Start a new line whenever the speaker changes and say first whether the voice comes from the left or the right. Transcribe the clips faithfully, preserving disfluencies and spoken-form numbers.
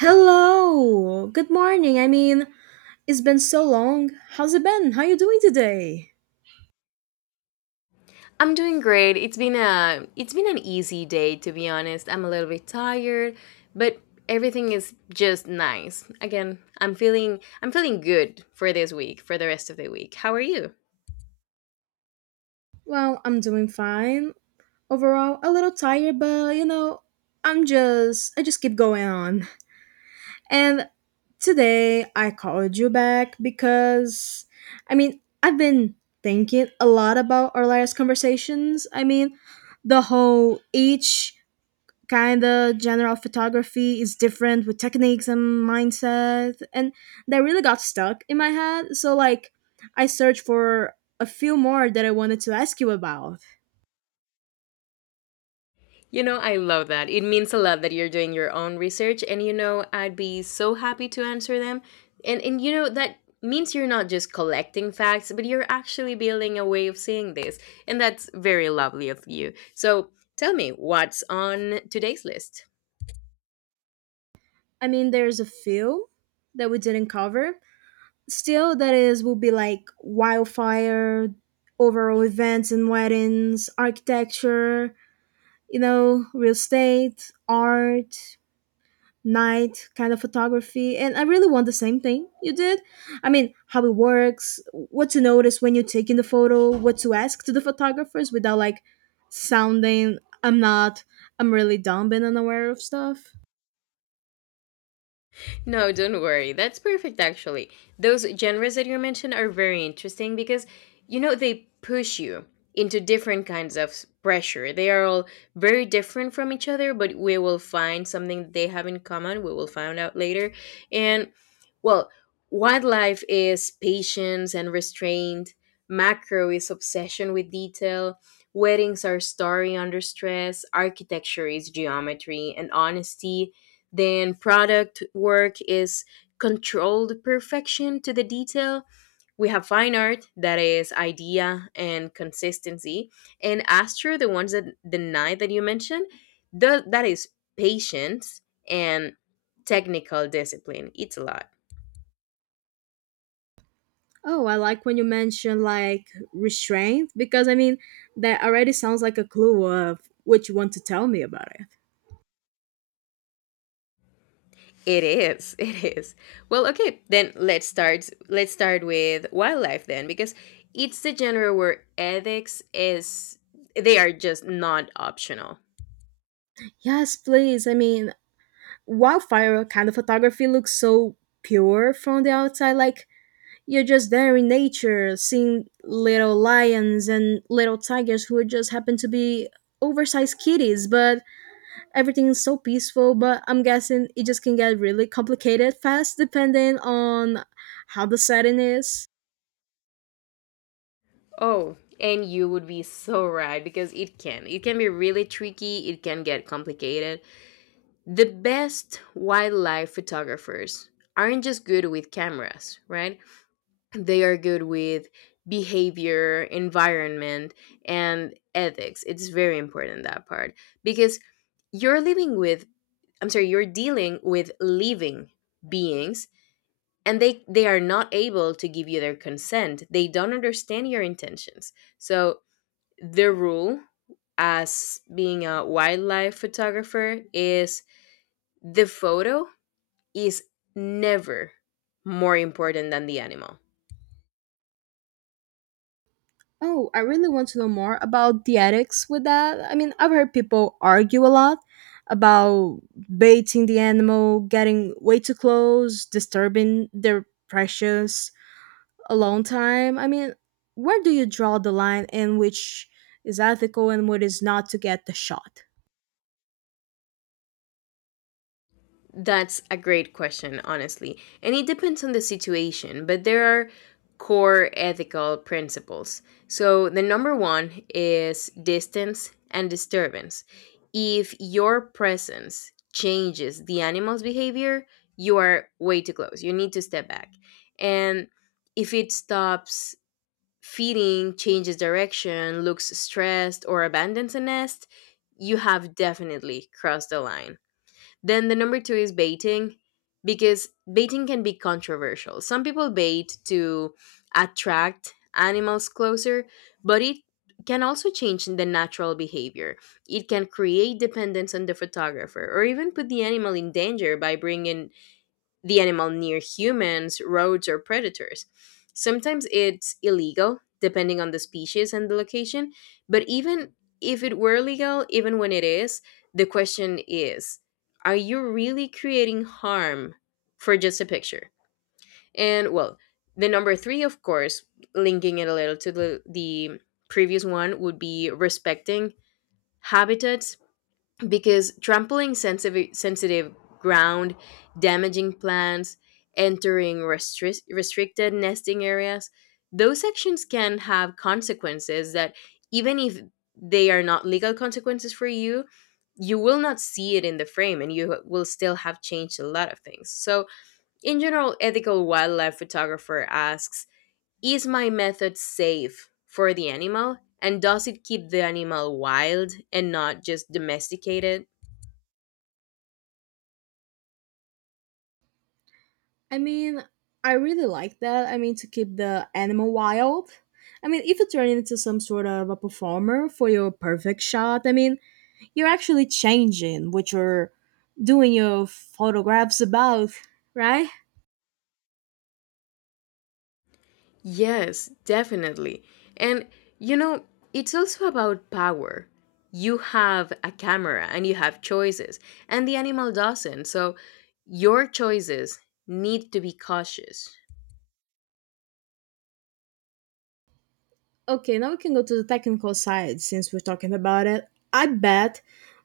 right: Hello. Good morning. I mean, it's been so long. How's it been? How you doing today?
left: I'm doing great. It's been a it's been an easy day to be honest. I'm a little bit tired, but everything is just nice. Again, I'm feeling I'm feeling good for this week, for the rest of the week. How are you?
right: Well, I'm doing fine. Overall, a little tired, but you know, I'm just I just keep going on. And today I called you back because I mean, I've been thinking a lot about our last conversations. I mean, the whole each kind of genre of photography is different with techniques and mindset and that really got stuck in my head, so like I searched for a few more that I wanted to ask you about.
left: You know, I love that. It means a lot that you're doing your own research, and you know, I'd be so happy to answer them. And and you know that means you're not just collecting facts, but you're actually building a way of seeing this. And that's very lovely of you. So, tell me what's on today's list.
right: i mean there's a few that we didn't cover still, that is will be like wildfire, overall events and weddings, architecture, you know real estate, art, night kind of photography. And I really want the same thing you did. i mean how it works, what to notice when you're taking the photo, what to ask to the photographers without like sounding I'm not I'm really dumb and unaware of stuff.
left: No, don't worry. That's perfect, actually. Those genres that you mentioned are very interesting because, you know, they push you into different kinds of s- pressure. They are all very different from each other, but we will find something that they have in common. We will find out later. And, well, wildlife is patience and restraint, macro is obsession with detail. Weddings are story under stress, architecture is geometry and honesty, then product work is controlled perfection to the detail. We have fine art that is idea and consistency, and astro, the ones that the nine that you mentioned, the, that is patience and technical discipline. It's a lot.
right: Oh, I like when you mention like restraint because i mean that already sounds like a clue of what you want to tell me about it.
left: It is. It is. Well, okay, then let's start let's start with wildlife then, because it's the genre where ethics is, they are just not optional.
right: Yes, please. i mean wildfire kind of photography looks so pure from the outside, like you're just there in nature, seeing little lions and little tigers who just happen to be oversized kitties, but everything is so peaceful. But I'm guessing it just can get really complicated fast depending on how the setting is.
left: Oh, and you would be so right, because it can. It can be really tricky, it can get complicated. The best wildlife photographers aren't just good with cameras, right? They are good with behavior, environment, and ethics. It's very important, that part, because you're living with, I'm sorry, you're dealing with living beings, and they they are not able to give you their consent. They don't understand your intentions. So the rule as being a wildlife photographer is the photo is never more important than the animal.
right: Oh, I really want to know more about the ethics with that. I mean, I've heard people argue a lot about baiting the animal, getting way too close, disturbing their precious a long time. I mean, where do you draw the line in which is ethical and what is not to get the shot?
left: That's a great question, honestly. And it depends on the situation, but there are core ethical principles. So, the number one is distance and disturbance. If your presence changes the animal's behavior, you are way too close. You need to step back. And if it stops feeding, changes direction, looks stressed, or abandons a nest, you have definitely crossed the line. Then the number two is baiting, because baiting can be controversial. Some people bait to attract animals closer, but it can also change the natural behavior. It can create dependence on the photographer, or even put the animal in danger by bringing the animal near humans, roads, or predators. Sometimes it's illegal, depending on the species and the location. But even if it were legal, even when it is, the question is, are you really creating harm for just a picture? And well, the number three, of course, linking it a little to the, the previous one, would be respecting habitats, because trampling sensitive, sensitive ground, damaging plants, entering restri- restricted nesting areas, those sections can have consequences that, even if they are not legal consequences for you, you will not see it in the frame and you will still have changed a lot of things. So, in general, ethical wildlife photographer asks, is my method safe for the animal? And does it keep the animal wild and not just domesticated?
right: I mean, I really like that. I mean, to keep the animal wild. I mean, if you turn it into some sort of a performer for your perfect shot, I mean, you're actually changing what you're doing your photographs about, right?
left: Yes, definitely. And you know, it's also about power. You have a camera and you have choices, and the animal doesn't. So your choices need to be cautious.
right: Okay, now we can go to the technical side since we're talking about it. I bet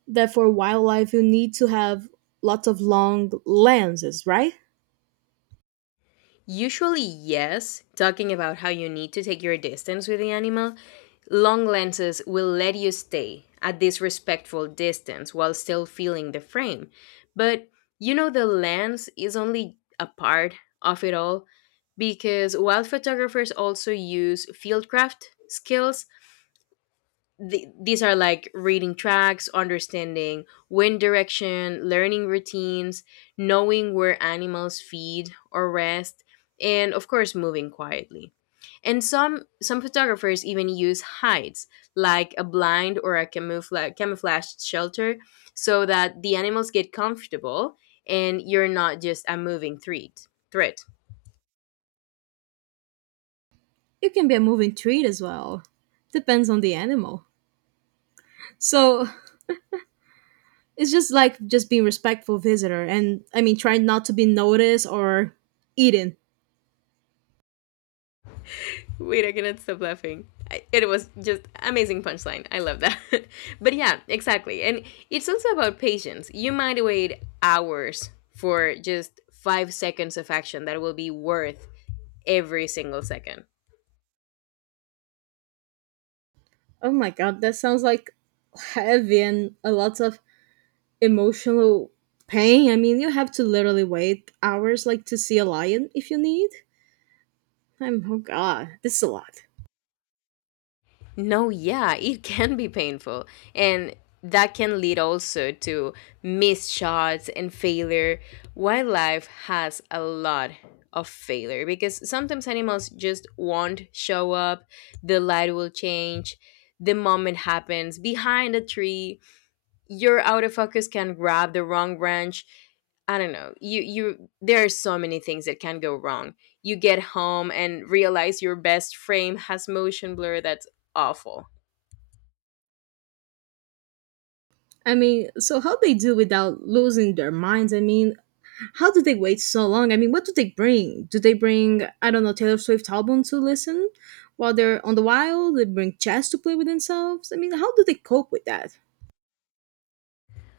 right: that for wildlife you need to have lots of long lenses, right?
left: Usually, yes. Talking about how you need to take your distance with the animal, long lenses will let you stay at this respectful distance while still feeling the frame. But you know, the lens is only a part of it all, because while photographers also use fieldcraft skills, th- these are like reading tracks, understanding wind direction, learning routines, knowing where animals feed or rest, and of course, moving quietly. And some some photographers even use hides, like a blind or a camoufla- camouflaged shelter, so that the animals get comfortable and you're not just a moving threat. Threat.
right: It can be a moving treat as well. Depends on the animal. So it's just like just being respectful visitor, and I mean trying not to be noticed or eaten.
left: Wait, I cannot stop laughing. It was just amazing punchline. I love that. But yeah, exactly. And it's also about patience. You might wait hours for just five seconds of action that will be worth every single second.
right: Oh my god, that sounds like heavy and a lot of emotional pain. I mean you have to literally wait hours like to see a lion if you need. I'm oh god, this is a lot.
left: No, yeah, it can be painful. And that can lead also to missed shots and failure. Wildlife has a lot of failure, because sometimes animals just won't show up, the light will change, the moment happens behind a tree, your autofocus can grab the wrong branch. I don't know. You you there are so many things that can go wrong. You get home and realize your best frame has motion blur that's awful.
right: I mean, so how they do without losing their minds? I mean, how do they wait so long? I mean, what do they bring? Do they bring, I don't know, Taylor Swift album to listen while they're on the wild? They bring chess to play with themselves. I mean, how do they cope with that?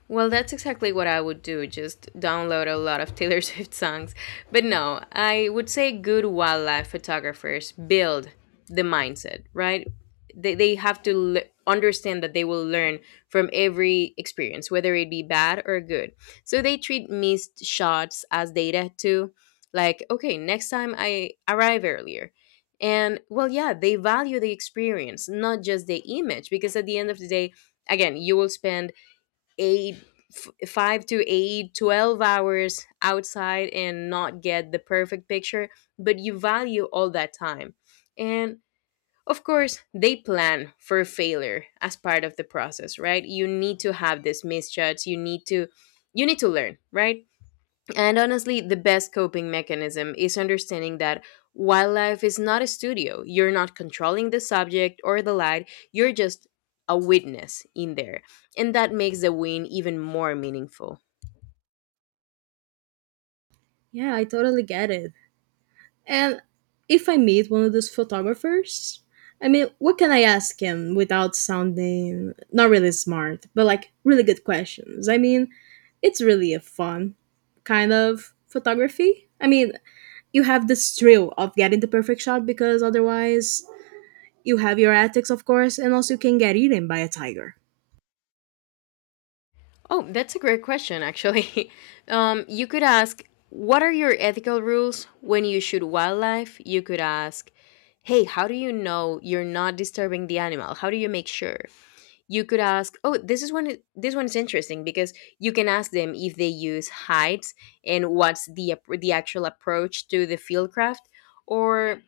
left: Well, that's exactly what I would do, just download a lot of Taylor Swift songs. But no, I would say good wildlife photographers build the mindset, right? They, they have to l- understand that they will learn from every experience, whether it be bad or good. So they treat missed shots as data too. Like, okay, next time I arrive earlier. And well, yeah, they value the experience, not just the image, because at the end of the day, again, you will spend eight f- five to eight, twelve hours outside and not get the perfect picture, but you value all that time. And of course, they plan for failure as part of the process, right? You need to have these misjudges, you need to you need to learn, right? And honestly, the best coping mechanism is understanding that wildlife is not a studio. You're not controlling the subject or the light, you're just a witness in there. And that makes the win even more meaningful.
right: Yeah, I totally get it. And if I meet one of those photographers, I mean, what can I ask him without sounding not really smart, but like really good questions? I mean, it's really a fun kind of photography. I mean, you have this thrill of getting the perfect shot because otherwise you have your ethics, of course, and also you can get eaten by a tiger.
left: Oh, that's a great question, actually. Um, you could ask, what are your ethical rules when you shoot wildlife? You could ask, hey, how do you know you're not disturbing the animal? How do you make sure? You could ask, oh, this is one this one is interesting, because you can ask them if they use heights and what's the ap- the actual approach to the fieldcraft. Or,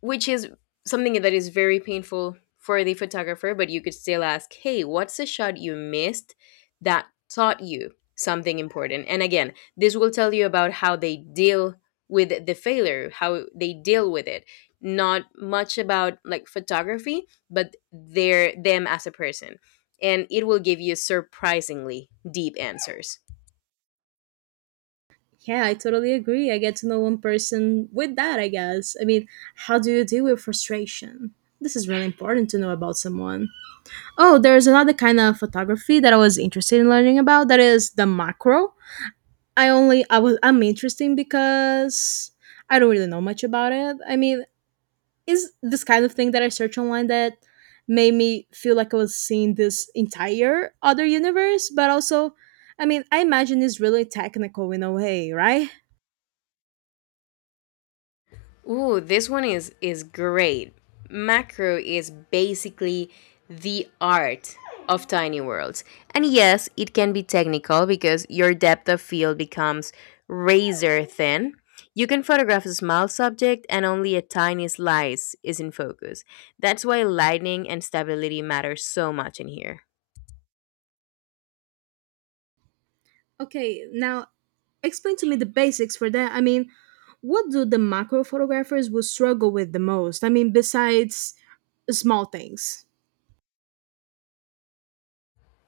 left: which is something that is very painful for the photographer, but you could still ask, hey, what's a shot you missed that taught you something important? And again, this will tell you about how they deal with the failure, how they deal with it. Not much about like photography, but their them as a person. And it will give you surprisingly deep answers.
right: Yeah, I totally agree. I get to know one person with that, I guess. I mean, how do you deal with frustration? This is really important to know about someone. Oh, there's another kind of photography that I was interested in learning about. That is the macro. I only I was I'm interested because I don't really know much about it. I mean, is this kind of thing that I search online that made me feel like I was seeing this entire other universe, but also, I mean, I imagine it's really technical in a way, right?
left: Ooh, this one is is great. Macro is basically the art of tiny worlds. And yes, it can be technical because your depth of field becomes razor thin. You can photograph a small subject and only a tiny slice is in focus. That's why lighting and stability matter so much in here.
right: Okay, now explain to me the basics for that. I mean, what do the macro photographers will struggle with the most? I mean, besides small things.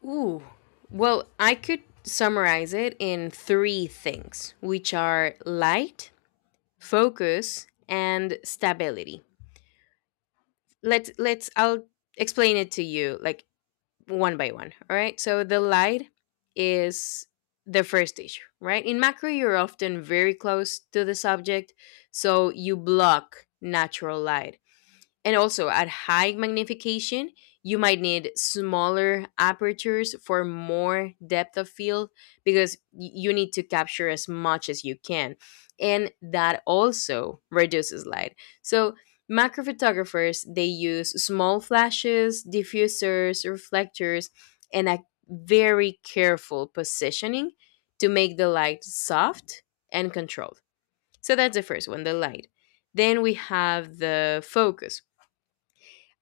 left: Ooh. Well, I could summarize it in three things, which are light, focus, and stability. Let's let's i'll explain it to you like one by one. All right, so the light is the first stage, right? In macro, you're often very close to the subject, so you block natural light. And also, at high magnification, you might need smaller apertures for more depth of field, because y- you need to capture as much as you can. And that also reduces light. So, macro photographers, they use small flashes, diffusers, reflectors, and a very careful positioning to make the light soft and controlled. So, that's the first one, the light. Then we have the focus.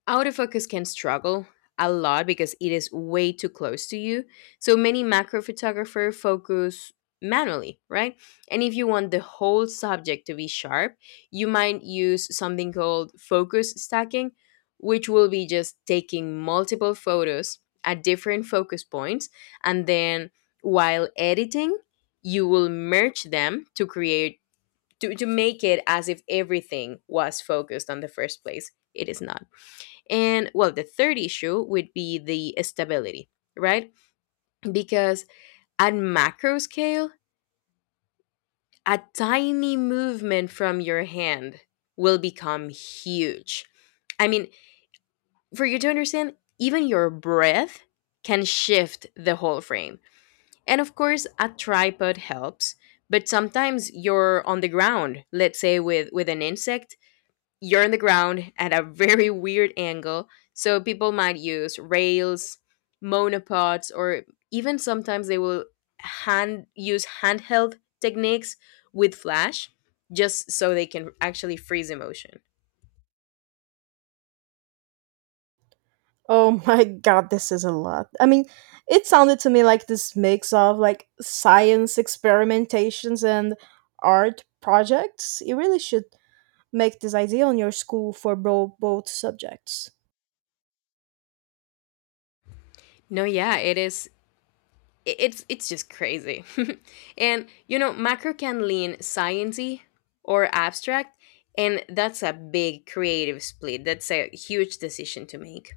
left: Autofocus can struggle a lot because it is way too close to you. So many macro photographers focus manually, right? And if you want the whole subject to be sharp, you might use something called focus stacking, which will be just taking multiple photos at different focus points and then while editing, you will merge them to create to, to make it as if everything was focused on the first place. It is not. And well, the third issue would be the stability, right? Because at macro scale, a tiny movement from your hand will become huge. I mean, for you to understand, even your breath can shift the whole frame. And of course, a tripod helps, but sometimes you're on the ground, let's say with, with an insect, you're on the ground at a very weird angle. So people might use rails, monopods, or even sometimes they will hand use handheld techniques with flash just so they can actually freeze emotion.
right: Oh my god, this is a lot. I mean, it sounded to me like this mix of like science experimentations and art projects. You really should make this idea on your school for bro- both subjects.
left: No, yeah, it is, i- it's it's just crazy. And you know, macro can lean sciency or abstract, and that's a big creative split. That's a huge decision to make.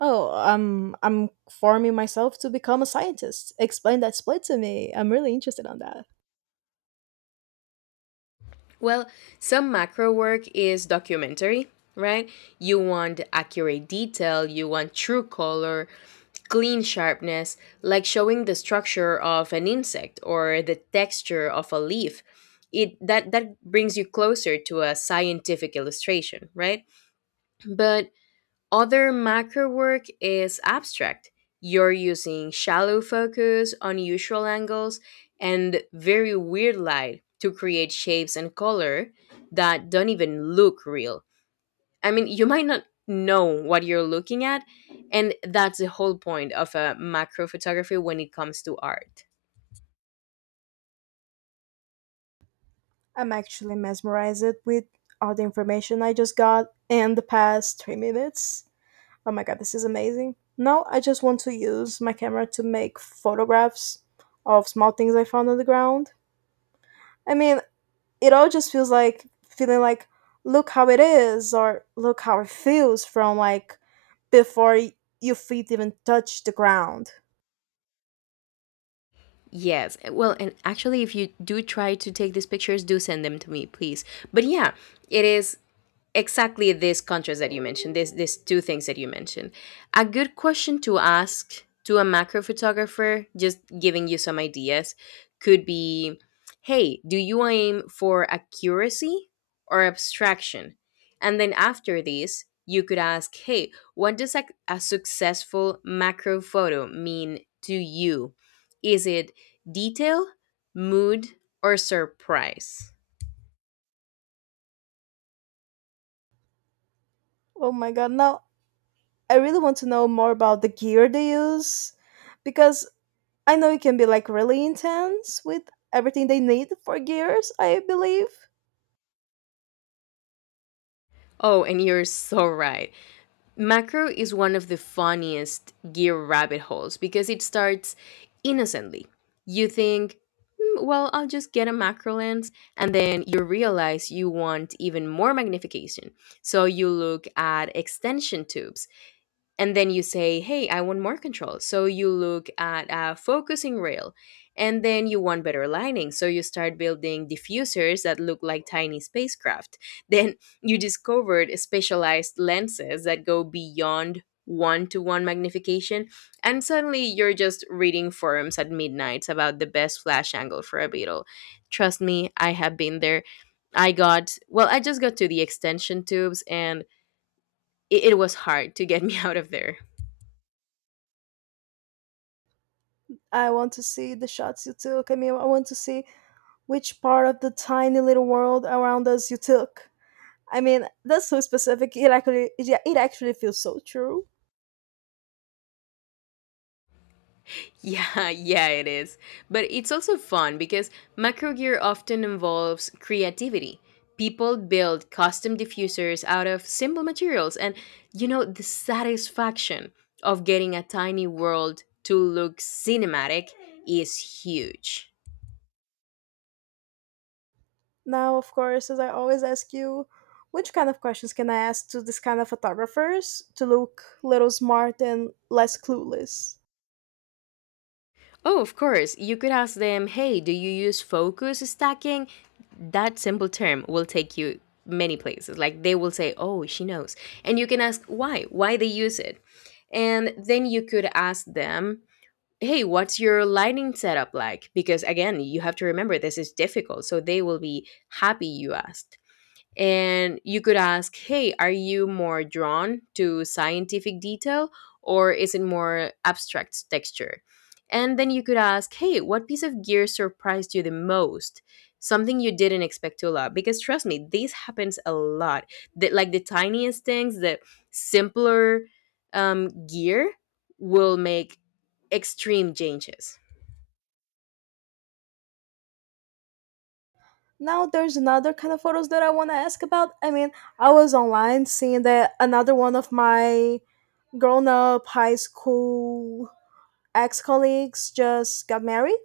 right: Oh, um, I'm forming myself to become a scientist. Explain that split to me. I'm really interested on that.
left: Well, some macro work is documentary, right? You want accurate detail, you want true color, clean sharpness, like showing the structure of an insect or the texture of a leaf. It, that that brings you closer to a scientific illustration, right? But other macro work is abstract. You're using shallow focus, unusual angles, and very weird light to create shapes and color that don't even look real. I mean, you might not know what you're looking at, and that's the whole point of a macro photography when it comes to art.
right: I'm actually mesmerized with all the information I just got in the past three minutes. Oh my god, this is amazing. Now I just want to use my camera to make photographs of small things I found on the ground. I mean, it all just feels like feeling like, look how it is, or look how it feels from like before y- your feet even touch the ground.
left: Yes. Well, and actually, if you do try to take these pictures, do send them to me, please. But yeah, it is exactly this contrast that you mentioned, this these two things that you mentioned, a good question to ask to a macro photographer, just giving you some ideas, could be, hey, do you aim for accuracy or abstraction? And then after this you could ask, hey, what does a, a successful macro photo mean to you? Is it detail, mood, or surprise?
right: Oh my god, now I really want to know more about the gear they use because I know it can be like really intense with everything they need for gears, I believe.
left: Oh, and you're so right. Macro is one of the funniest gear rabbit holes because it starts innocently. You think, "Hmm, well, I'll just get a macro lens," and then you realize you want even more magnification. So you look at extension tubes, and then you say, hey, I want more control, so you look at a focusing rail, and then you want better lighting, so you start building diffusers that look like tiny spacecraft. Then you discovered specialized lenses that go beyond one to one magnification, and suddenly you're just reading forums at midnight about the best flash angle for a beetle. Trust me, I have been there. I got, well, I just got to the extension tubes, and it, it was hard to get me out of there.
right: I want to see the shots you took. I mean, I want to see which part of the tiny little world around us you took. I mean, that's so specific. It actually, it, yeah, it actually feels so true.
left: Yeah, yeah, it is. But it's also fun because macro gear often involves creativity. People build custom diffusers out of simple materials, and you know, the satisfaction of getting a tiny world to look cinematic is huge.
right: Now, of course, as I always ask you, which kind of questions can I ask to this kind of photographers to look little smart and less clueless?
left: Oh, of course. You could ask them, hey, do you use focus stacking? That simple term will take you many places. Like they will say, oh, she knows. And you can ask why, why they use it. And then you could ask them, hey, what's your lighting setup like? Because again, you have to remember this is difficult. So they will be happy you asked. And you could ask, hey, are you more drawn to scientific detail or is it more abstract texture? And then you could ask, hey, what piece of gear surprised you the most? Something you didn't expect to love. Because trust me, this happens a lot. The, like the tiniest things, the simpler um, gear will make extreme changes.
right: Now, there's another kind of photos that I want to ask about. I mean, I was online seeing that another one of my grown up high school ex colleagues just got married.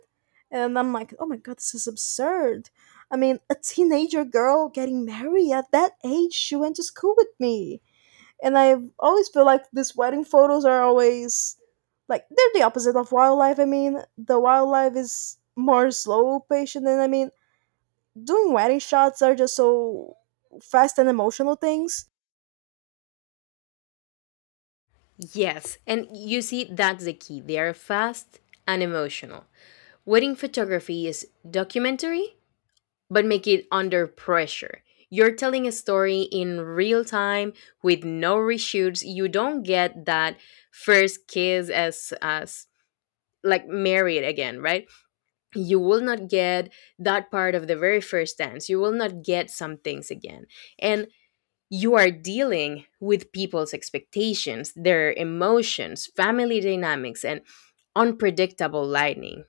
right: And I'm like, oh my God, this is absurd. I mean, a teenager girl getting married at that age, she went to school with me. And I always feel like these wedding photos are always like they're the opposite of wildlife. I mean, the wildlife is more slow patient, and I mean, doing wedding shots are just so fast and emotional things.
left: Yes, and you see, that's the key. They are fast and emotional. Wedding photography is documentary, but make it under pressure. You're telling a story in real time with no reshoots. You don't get that first kiss as as like married again, right? You will not get that part of the very first dance. You will not get some things again. And you are dealing with people's expectations, their emotions, family dynamics, and unpredictable lightning.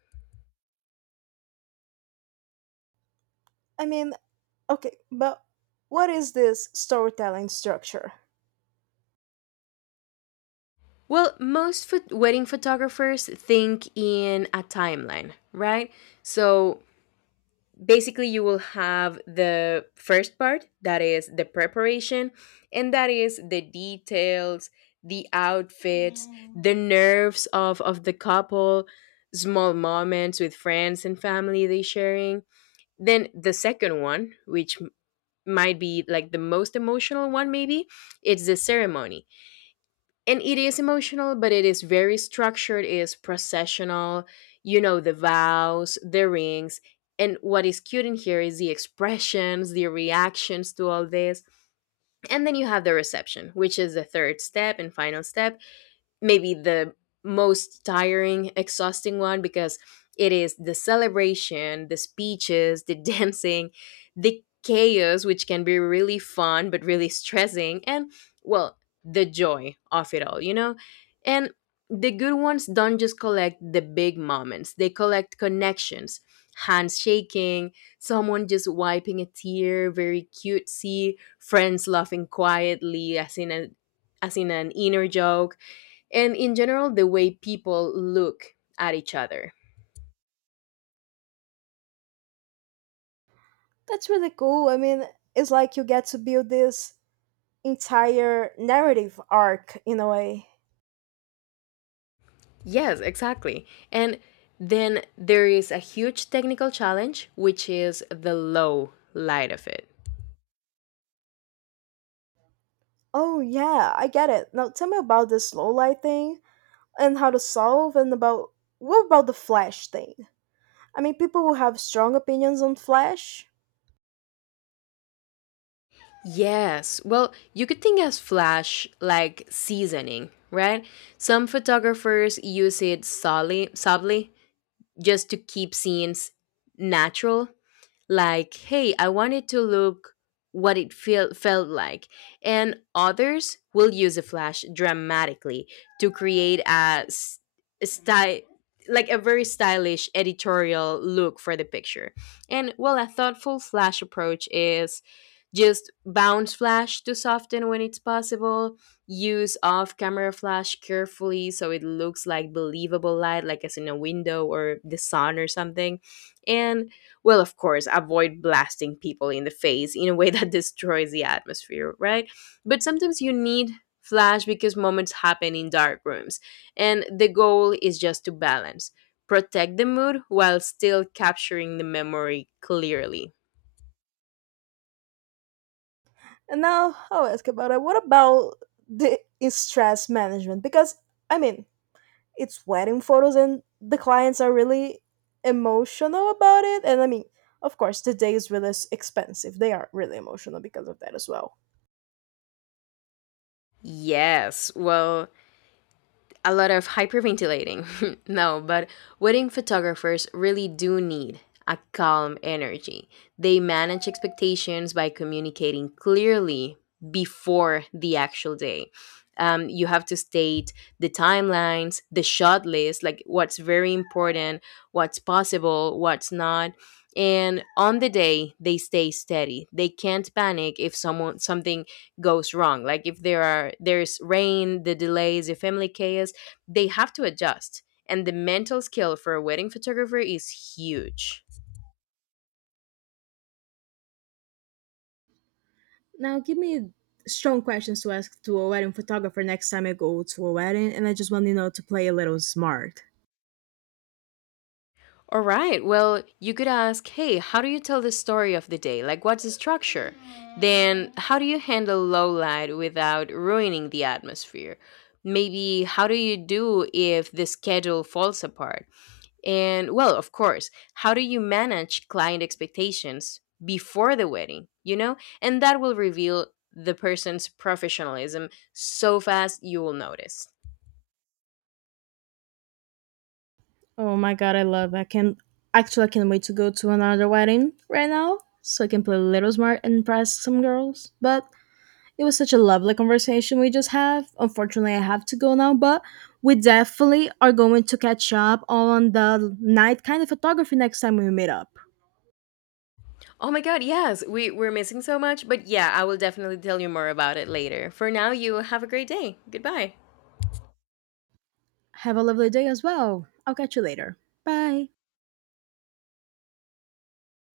right: I mean, okay, but what is this storytelling structure?
left: Well, most phot- wedding photographers think in a timeline, right? So basically, you will have the first part, that is the preparation, and that is the details, the outfits, Mm, the nerves of, of the couple, small moments with friends and family they sharing. Then the second one, which m- might be like the most emotional one, maybe, it's the ceremony, and it is emotional, but it is very structured, it is processional, you know, the vows, the rings. And what is cute in here is the expressions, the reactions to all this. And then you have the reception, which is the third step and final step, maybe the most tiring, exhausting one, because it is the celebration, the speeches, the dancing, the chaos, which can be really fun but really stressing, and, well, the joy of it all, you know? And the good ones don't just collect the big moments, they collect connections, hands shaking, someone just wiping a tear, very cutesy, friends laughing quietly as in a, as in an inner joke, and in general the way people look at each other.
right: That's really cool. I mean, it's like you get to build this entire narrative arc in a way.
left: Yes, exactly. And then there is a huge technical challenge, which is the low light of it.
right: Oh, yeah, I get it. Now tell me about the slow light thing and how to solve, and about what about the Flash thing? I mean, people will have strong opinions on Flash.
left: Yes, well, you could think as flash like seasoning, right? Some photographers use it subtly, subtly just to keep scenes natural, like, hey, I wanted to look what it feel, felt like. And others will use the flash dramatically to create a s- style, like a very stylish editorial look for the picture. And well, a thoughtful flash approach is just bounce flash to soften when it's possible, use off camera flash carefully so it looks like believable light, like as in a window or the sun or something. And, well, of course, avoid blasting people in the face in a way that destroys the atmosphere, right? But sometimes you need flash because moments happen in dark rooms, and the goal is just to balance, protect the mood while still capturing the memory clearly.
right: And now I'll ask about it. What about the stress management? Because, I mean, it's wedding photos and the clients are really emotional about it, and i mean of course the day is really s- expensive, they are really emotional because of that as well.
left: Yes, well, a lot of hyperventilating. No, but wedding photographers really do need a calm energy. They manage expectations by communicating clearly before the actual day. Um, you have to state the timelines, the shot list, like what's very important, what's possible, what's not. And on the day, they stay steady. They can't panic if someone something goes wrong. Like if there are there's rain, the delays, the family chaos, they have to adjust, and the mental skill for a wedding photographer is huge.
right: Now, give me strong questions to ask to a wedding photographer next time I go to a wedding, and I just want to know to play a little smart.
left: All right, well, you could ask, hey, how do you tell the story of the day, like what's the structure? Then, how do you handle low light without ruining the atmosphere? Maybe, how do you do if the schedule falls apart? And well, of course, how do you manage client expectations before the wedding? You know, and that will reveal the person's professionalism so fast you will notice.
right: Oh my god, I love. I can actually I can't wait to go to another wedding right now, so I can play a little smart and impress some girls. But it was such a lovely conversation we just have. Unfortunately, I have to go now, but we definitely are going to catch up on the night kind of photography next time we meet up.
left: Oh my god, yes, we, we're missing so much, but yeah, I will definitely tell you more about it later. For now, you have a great day. Goodbye.
right: Have a lovely day as well. I'll catch you later. Bye.